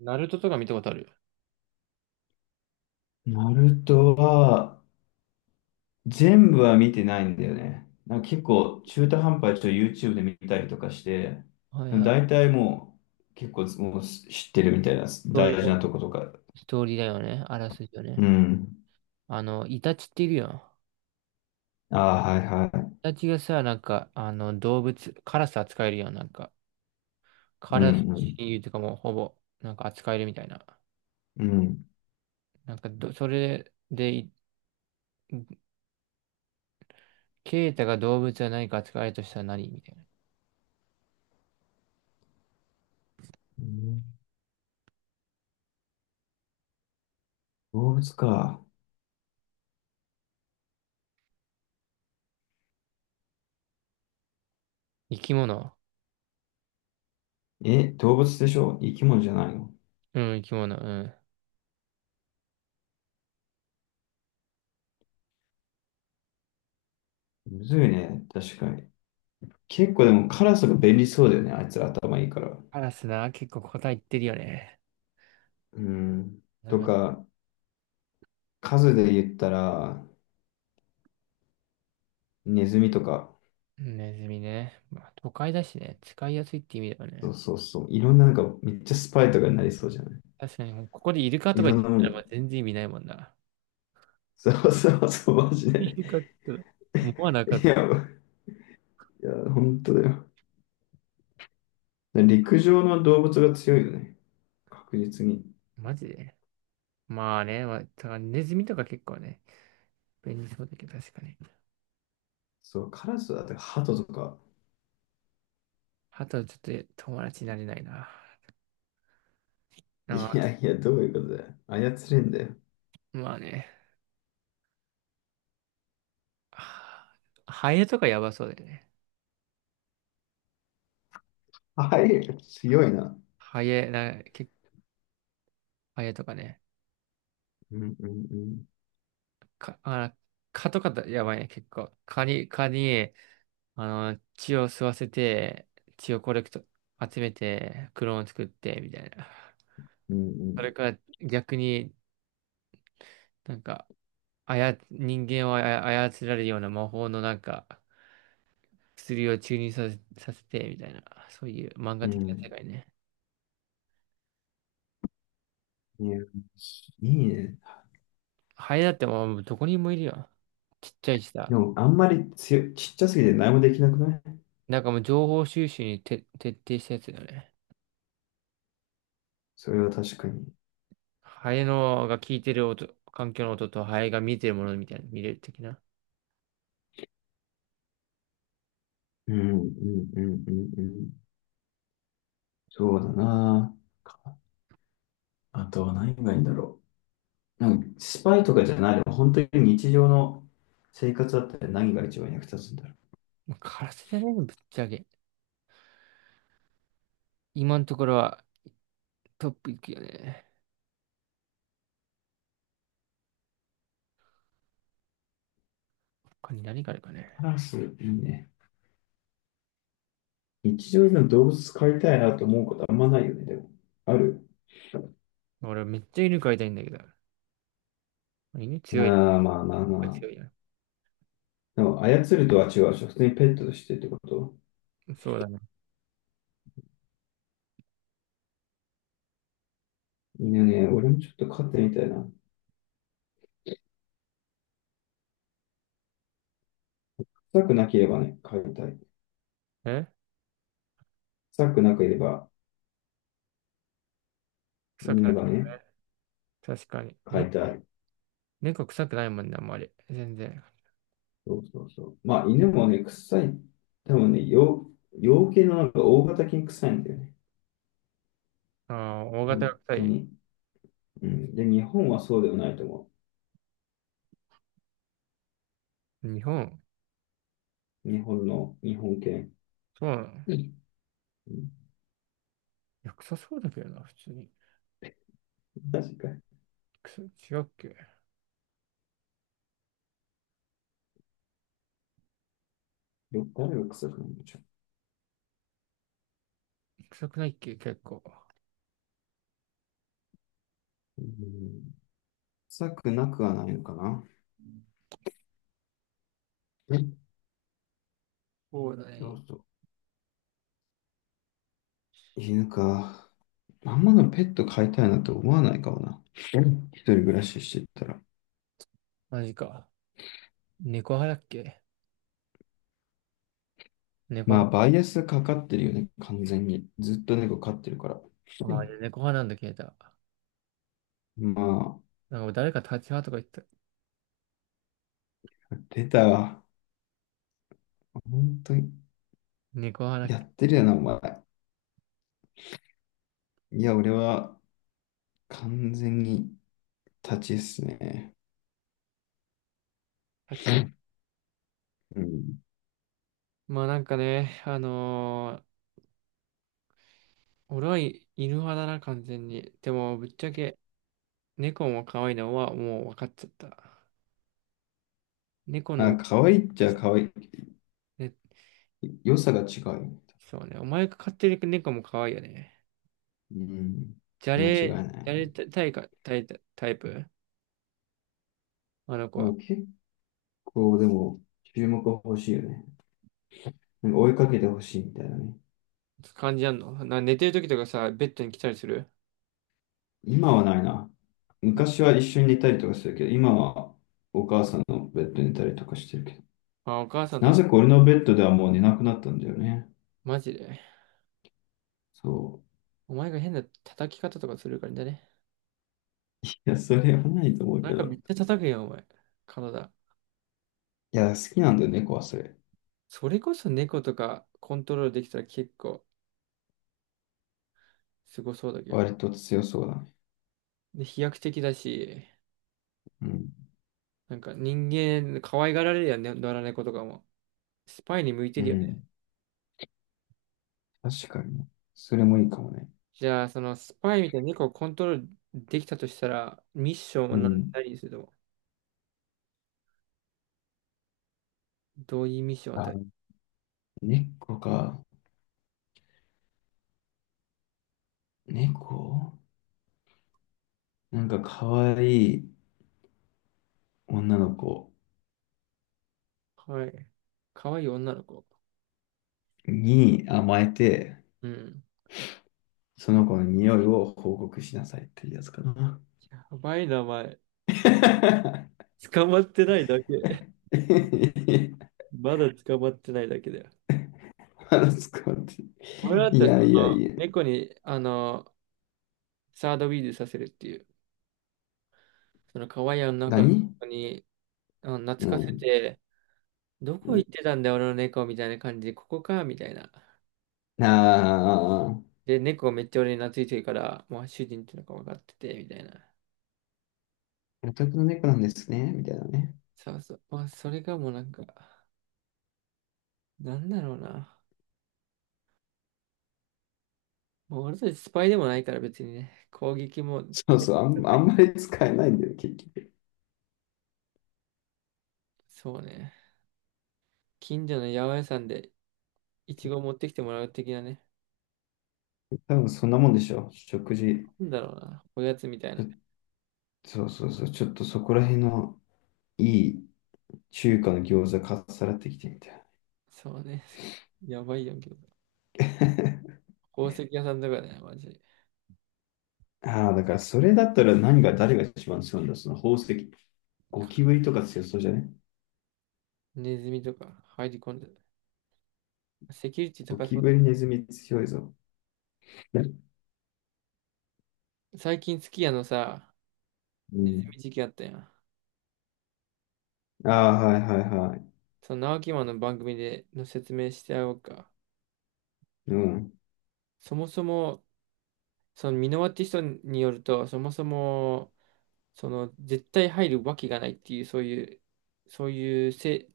ナルトとか見たことある？ナルトは、全部は見てないんだよね。結構中途半端にちょっと YouTube で見たりとかして、はいはい。大体もう結構もう知ってるみたいなトーリ大ー事なも、とことか。ストーリーだよね。あらすじよね。うん。イタチっているよ。ああ、はいはい。イタチがさ、なんか、動物、カラス扱えるよ。なんか、カうラスんうん。親友とかもほぼ、なんか扱えるみたいな。うん。なんかど、それで、ケイタが動物は何か扱えるとしたら何みたいな。うん、動物か。生き物。え、動物でしょ、生き物じゃないの？うん、生き物。うん。むずいね。確かに。結構でもカラスが便利そうだよね。あいつら頭いいから。カラスな、結構答え言ってるよね。うん。なんとか、か、数で言ったら、ネズミとか。ネズミね。まあ、都会だしね。使いやすいって意味だよそね。うそうそう。いろんなめっちゃスパイとかになりそうじゃない？確かに、もうここでイルカといかろ言っんてなもたらの。まあ全然意味ないもんな。そうそうそう、マジイで。ルカって言ったらもうなかっ いや、た。いや、本当だよ。陸上の動物が強いよね。確実に。マジで。まあね、まあ、だからネズミとか結構ね、便利そうだけど確かに。そう、カラスだってハトとか。あとはちょっと友達になれないな。なんいかやいや、どういうことだよ。操れんだよ。まあね、はハエとかやばそうだよね。はい、強いな。ハエ、な、結構ハエとかね。うんうんうん。か、あ、蚊とかだやばいね、結構。蚊に、血を吸わせて、血をコレクト、集めて、クローン作って、みたいな。うそんれから逆になんか、人間を操られるような魔法のなんか、薬を注入させ、させて、みたいな、そういう漫う画的な世ん。界ね。うん。いや、いいね。ハエだってもうどこにもいるよ。ちっちゃいしさ。でも、あんまり強い、ちっちゃすぎて何もできなくない？なんかもう情報収集にて徹底したやつだよね。それは確かに。ハエのが聞いてる音、環境の音とハエが見てるものみたいな、見れる的な。うんうんうんうんうん。そうだな。あとは何がいいんだろう。スパイとかじゃないでも本当に日常の生活だったら何が一番役立つんだろう。もうカラスじゃないの、ぶっちゃけ。今のところはトップいくよね。他に何があるかカね。ラス、いいね。日常でも動物飼いたいなと思うことあんまないよね、でも。ある、俺めっちゃ犬飼いたいんだけど。犬あ強いね。あー、まあまあまあ。強いやん。でも、操るとは違うでしょ。普通にペットとしてってこと？そうだね。犬ね、俺もちょっと飼ってみたいな。臭くなければね、飼いたい。え臭くなければ、臭くない犬かがもね、ね。確かに。飼いたい。猫臭くないもんね、あんまり。全然。そうそうそう。まあ、犬もね、臭い。多分ね、洋、養系の大型犬臭いんだよね。ああ、大型本が臭当い。に。うん。で、日本はそうではないと思日本、う。日本の、日本犬。そうなの。いうん、や、臭そうだけどな、普通に。確かに。臭い、違うっけ？よ、誰が臭くないの？ちょ、臭くないっけ結構？うん、臭くなくはないのかな。え、そうだそね。うそう。犬か。あんまのペット飼いたいなと思わないかもな。うん、一人暮らししてたら。マジか。猫派だっけ？猫ま派。あ、バイアスかかってるよね、完全に。ずっと猫飼ってるから。うああ、猫派なんだ、消えた。ん、まあ、なんか誰か立ち派とか言ってた。出たわ。本当に、猫派だっやけ？ってるよな、お前。いや、俺は完全に立ちっすね。立ち。うん。まあなんかね、俺は犬派だな、完全に。でも、ぶっちゃけ、猫も可愛いのはもう分かっちゃった。猫のあ、可愛いっちでしゃた。可愛ね、い。良さが違う。そうね。お前が飼ってる猫も可愛いよね。うん。間違いなじゃれい。タイか、タイプあの子あ、は。結構、でも、注目は欲しいよね。追いかけて欲しいみたいなね。感じあんのな、寝てる時とかさ、ベッドに来たりする？今はないな。昔は一緒に寝たりとかするけど、今はお母さんのベッドに寝たりとかしてるけど。あ、お母さんとな一緒。ぜか俺のベッドではもう寝なくなったんだよね。マジで。そう。お前が変な叩き方とかするからね。いや、それはないと思うなけんかめど。っちゃ叩くやん、お前。体。いや、好きなんだよね、猫はそれ。それこそ猫とかコントロールできたら結構すごそうだけどね。割と強そうだね。で、飛躍的だし、うん。なんか人間可愛がられるやんね、野良猫とかも。スパイに向いてうるよね。ん。確かにね、それもいいかもね。じゃあ、そのスパイみたいな猫をコントロールできたとしたら、ミッションはう何、ん。何にするの？どういうミッションを与え？あ、猫か。猫、可愛い女の子はい。可愛い女の子。に甘えて、うん。その子の匂いを報告しなさいっていうやつかな。やばい名前。捕まってないだけ。まだ捕まってないだけだよ。話すかって。俺だっいたらその、やいやいや。猫に、サードウィーズさせるっていう、その可愛い女の子何？に、懐うかせん。て、どこ行ってたんだよ、俺の猫みたいな感じで、ここか、みたいな。ああ。で、猫めっちゃ俺に懐いてるから、もう主人っていうのが分かってて、みたいな。お宅の猫なんですね、みたいなね。そうそう。まあ、それがもうなんか、なんだろうな。もう俺たちスパイでもないから別にね、攻撃も、そうそう、あんまり使えないんだよ、結局。そうね。近所の八百屋さんでイチゴ持ってきてもらう的なね。多分そんなもんでしょ、食事。なんだろうな。おやつみたいちな。ょ、そうそうそう、ちょっとそこら辺のいい中華の餃子かっさらってきてみたいそうね。やばいやんけど。な。宝石屋さんとかね、マジで。ああ、だからそれだったら何が、誰が一番強いんだ、その宝石。ゴキブリとか強そうじゃね？ネズミとか入り込んでる。セキュリティゴ高キそうだブリ、けネズミ強いぞ。ね、ど。最近、すき家のさ、うネズん。ミ事件あったやん。ああ、はいはいはい。その、直木マンの番組での説明してやろうか。うん、そもそも、そのミノアーティストによると、そもそも、その絶対入るわけがないっていう、そういう、そういうせ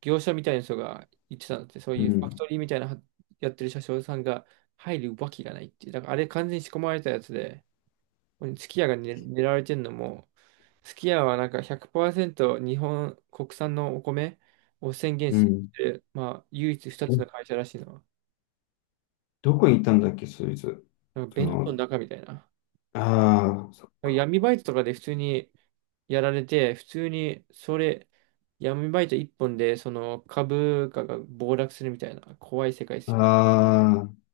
業者みたいな人が言ってたのって、そうういうファクトん、リーみたいなはやってる車掌さんが入るわけがないっていう、だからあれ完全に仕込まれたやつで、すき家が、ね、狙われてるのも、すき家はなんか100%日本国産のお米を宣言うしん。てる、まあ唯一2つの会社らしいのは、どこにいたんだっけ、そいつ。なんかそ弁当のの、中みたいな。ああ、そっか。闇バイトとかで普通にやられて、普通にそれ、闇バイト一本でその株価が暴落するみたいな怖い世界であすよね。あ、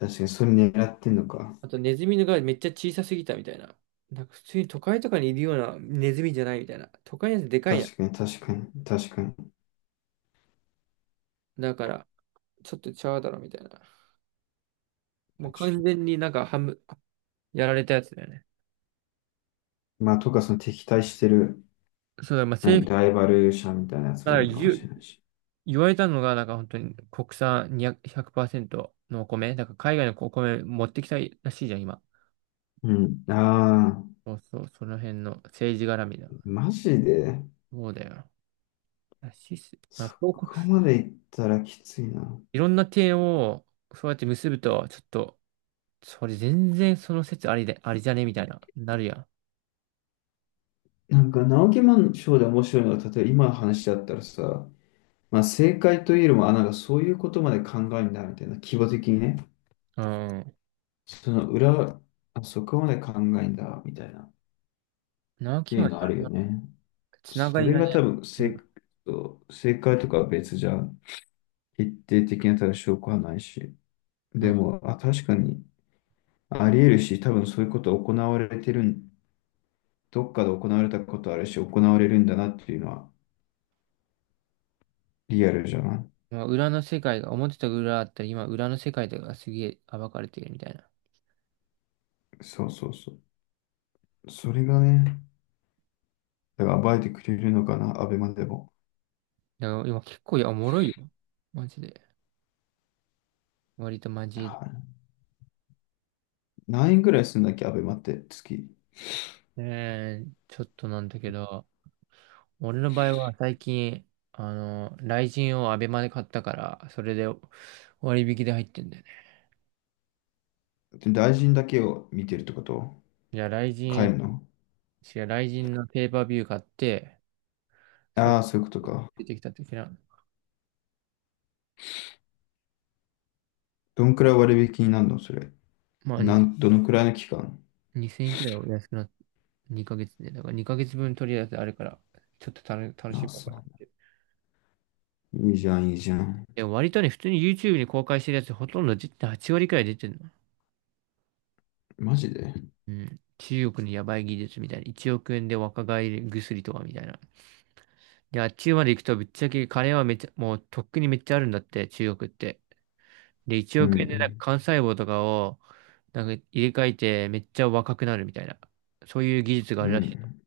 確かに、それ狙ってんのか。あとネズミのがめっちゃ小さすぎたみたいな。なんか普通に都会とかにいるようなネズミじゃないみたいな。都会のやつでかいやん。確かに、確かに、確かに、確かだからちょっとちゃうだろみたいな。もう完に。全になんか半分やられたやつだよね。まあ、とか、その敵対してる、そうだ、まあ、何、政府ライバル者みたいなやつかもいらるかもしれないし。言われたのがなんか本当に国産200セントのお米。だから海外のお米持ってきたいらしいじゃん、今。うん。ああ、そうそう、その辺の政治絡みだ。マジで、そうだよ。ナシス、まあ、そこうこまでいったらきついな。いろんな点をそうやって結ぶと、ちょっと、それ全然その説ありで、ありじゃねみたいな、なるやん。直木マンショーで面白いのは、例えば今の話だったらさ、まあ、正解というよりも、あ、そういうことまで考えんだ、みたいな、規模的にね。うん。その裏、あ、そこまで考えんだ、みたいな、っ直て樹いはういのあろるんよなね。つながそりれがね、が多分うん。正、正解とかは別じゃん。決定的な多分証拠はないし。うでん。も、あ、確かにあり得るし、多分そういうこと行われてるん、どっかで行われたことあるし、行われるんだなっていうのはリアルじゃない。まあ、裏の世界が、表と裏あったり、今裏の世界とかがすげえ暴かれているみたいな。そうそうそう。それがね、だから暴いてくれるのかな、アベマでも。だから今結構いや、おもろいよ。マジで。割とマはジで。い、何円ぐらいするんだっけ、アベマって月。ねえ、ちょっとなんだけど。俺の場合は最近、雷神をアベマで買ったから、それで割引で入ってんだよね。で大臣だけを見てるってこと？じゃあ買えるの？雷神のペーパービュー買って、それああー、そういうことか。ついてきた時な、どんくらい割引になるのそれ。まあなにん、どのくらいの期間？2000円くらいお安くなって、2ヶ月で、だから2ヶ月分とりあえずあるから、ちょっと楽しあ、もうそかなって。う。いいじゃん、いいじゃん。でも割とね、普通に YouTube に公開してるやつほとんど8割くらい出てるの。マジで？うん。中国のヤバい技術みたいな。1億円で若返り薬とかみたいな。で、あっちまで行くと、ぶっちゃけ金はめちゃ、もうとっくにめっちゃあるんだって、中国って。で、1うん、億う円でなんん、か幹細胞とかを、なんか入れ替えてめっちゃ若くなるみたいな。そういう技術があうるらしい。ん、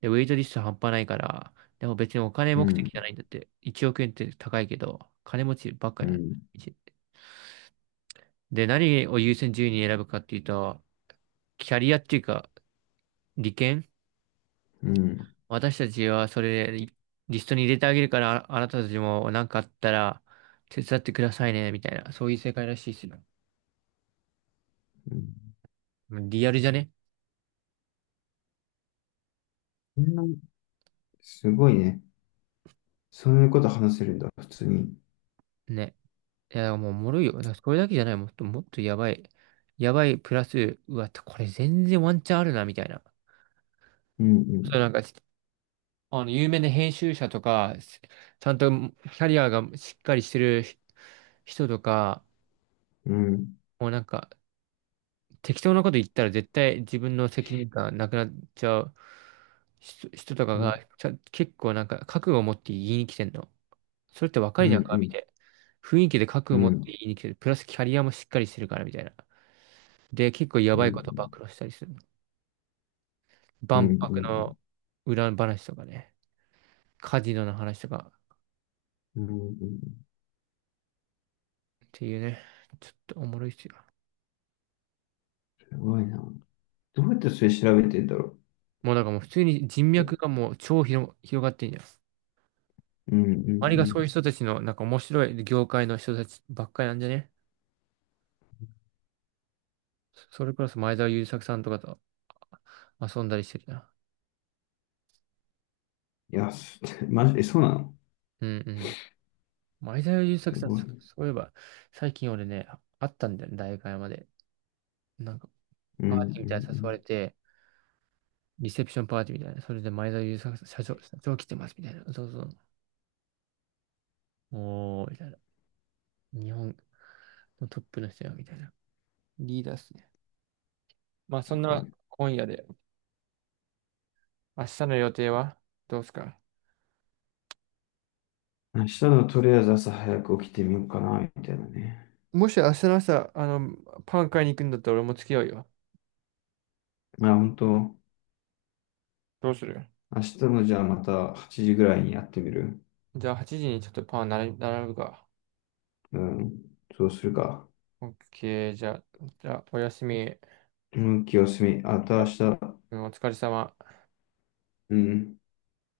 で、ウェイトリスト半端ないから、でも別にお金う目ん、的じゃないんだって。1億円って高いけど、金持ちばっかやん。いちで、何を優先順位に選ぶかっていうと、キャリアっていうか、利権。うん、私たちはそれリストに入れてあげるから、ああなたたちも何かあったら手伝ってくださいね、みたいな。そういう世界らしいですよ。うん。リアルじゃね？そんな、すごいね。そういうこと話せるんだ、普通に。ね。いや、もうおもろいよ。だからこれだけじゃない。もっともっとやばい。やばいプラス、うわ、これ全然ワンチャンあるな、みたいな。うん、うそう、ん、なんか、有名な編集者とか、ちゃんとキャリアがしっかりしてる人とか、うん、もうなんか、適当なこと言ったら絶対自分の責任感なくなっちゃう人とかうがん、結構なんか覚悟を持って言いに来てんの。それって若ういじん、ゃんか、うみん、たいな。雰囲気で覚う悟を持ってん、言いに来てる。プラスキャリアもしっかりしてるから、みたいな。で、結構やうん、ばいうこと暴ん、露したりするの。うん、う万博ん、の裏話とかね。カジノの話とかうん、っていうね。ちょっとおもろいっすよ。すごいな。どうやってそれ調べてんだろもうなんかもう普通に人う。う脈ん、がもう広がってんじゃん。うん、う周りがそういうん。人たちのなんか面白い業界の人たちばっかりなんじゃね？それプラス前澤友作さんとかと遊んだりしてるな。いや、す マジで、え、そうなの？うんうん。前澤友す作さん、ごい。うん、そういえば、最近俺ね、会ったんだよね、大会山で。なんか、うん、うパーティーみたいなの誘わん。れて、リセプションパーティーみたいな。それで前澤友作さん、社長来てます、みたいな。そうそう。おー、みたいな。日本のトップの人よ、みたいな。リーダーっすね。まあ、そすんごない。今夜で、明日の予定はどうすか？明日のとりあえず朝早く起きてみようかな、みたいなね。もし明日の朝、パン買いに行くんだったら俺も付き合うよ。まあ本当、どうする？明日のじゃあまた8時ぐらいにやってみる。じゃあ8時にちょっとパン並び並ぶか。うん、そうするか。OK、じゃあおやすみ。向きを進み、あと明日、うん。お疲れ様。うん。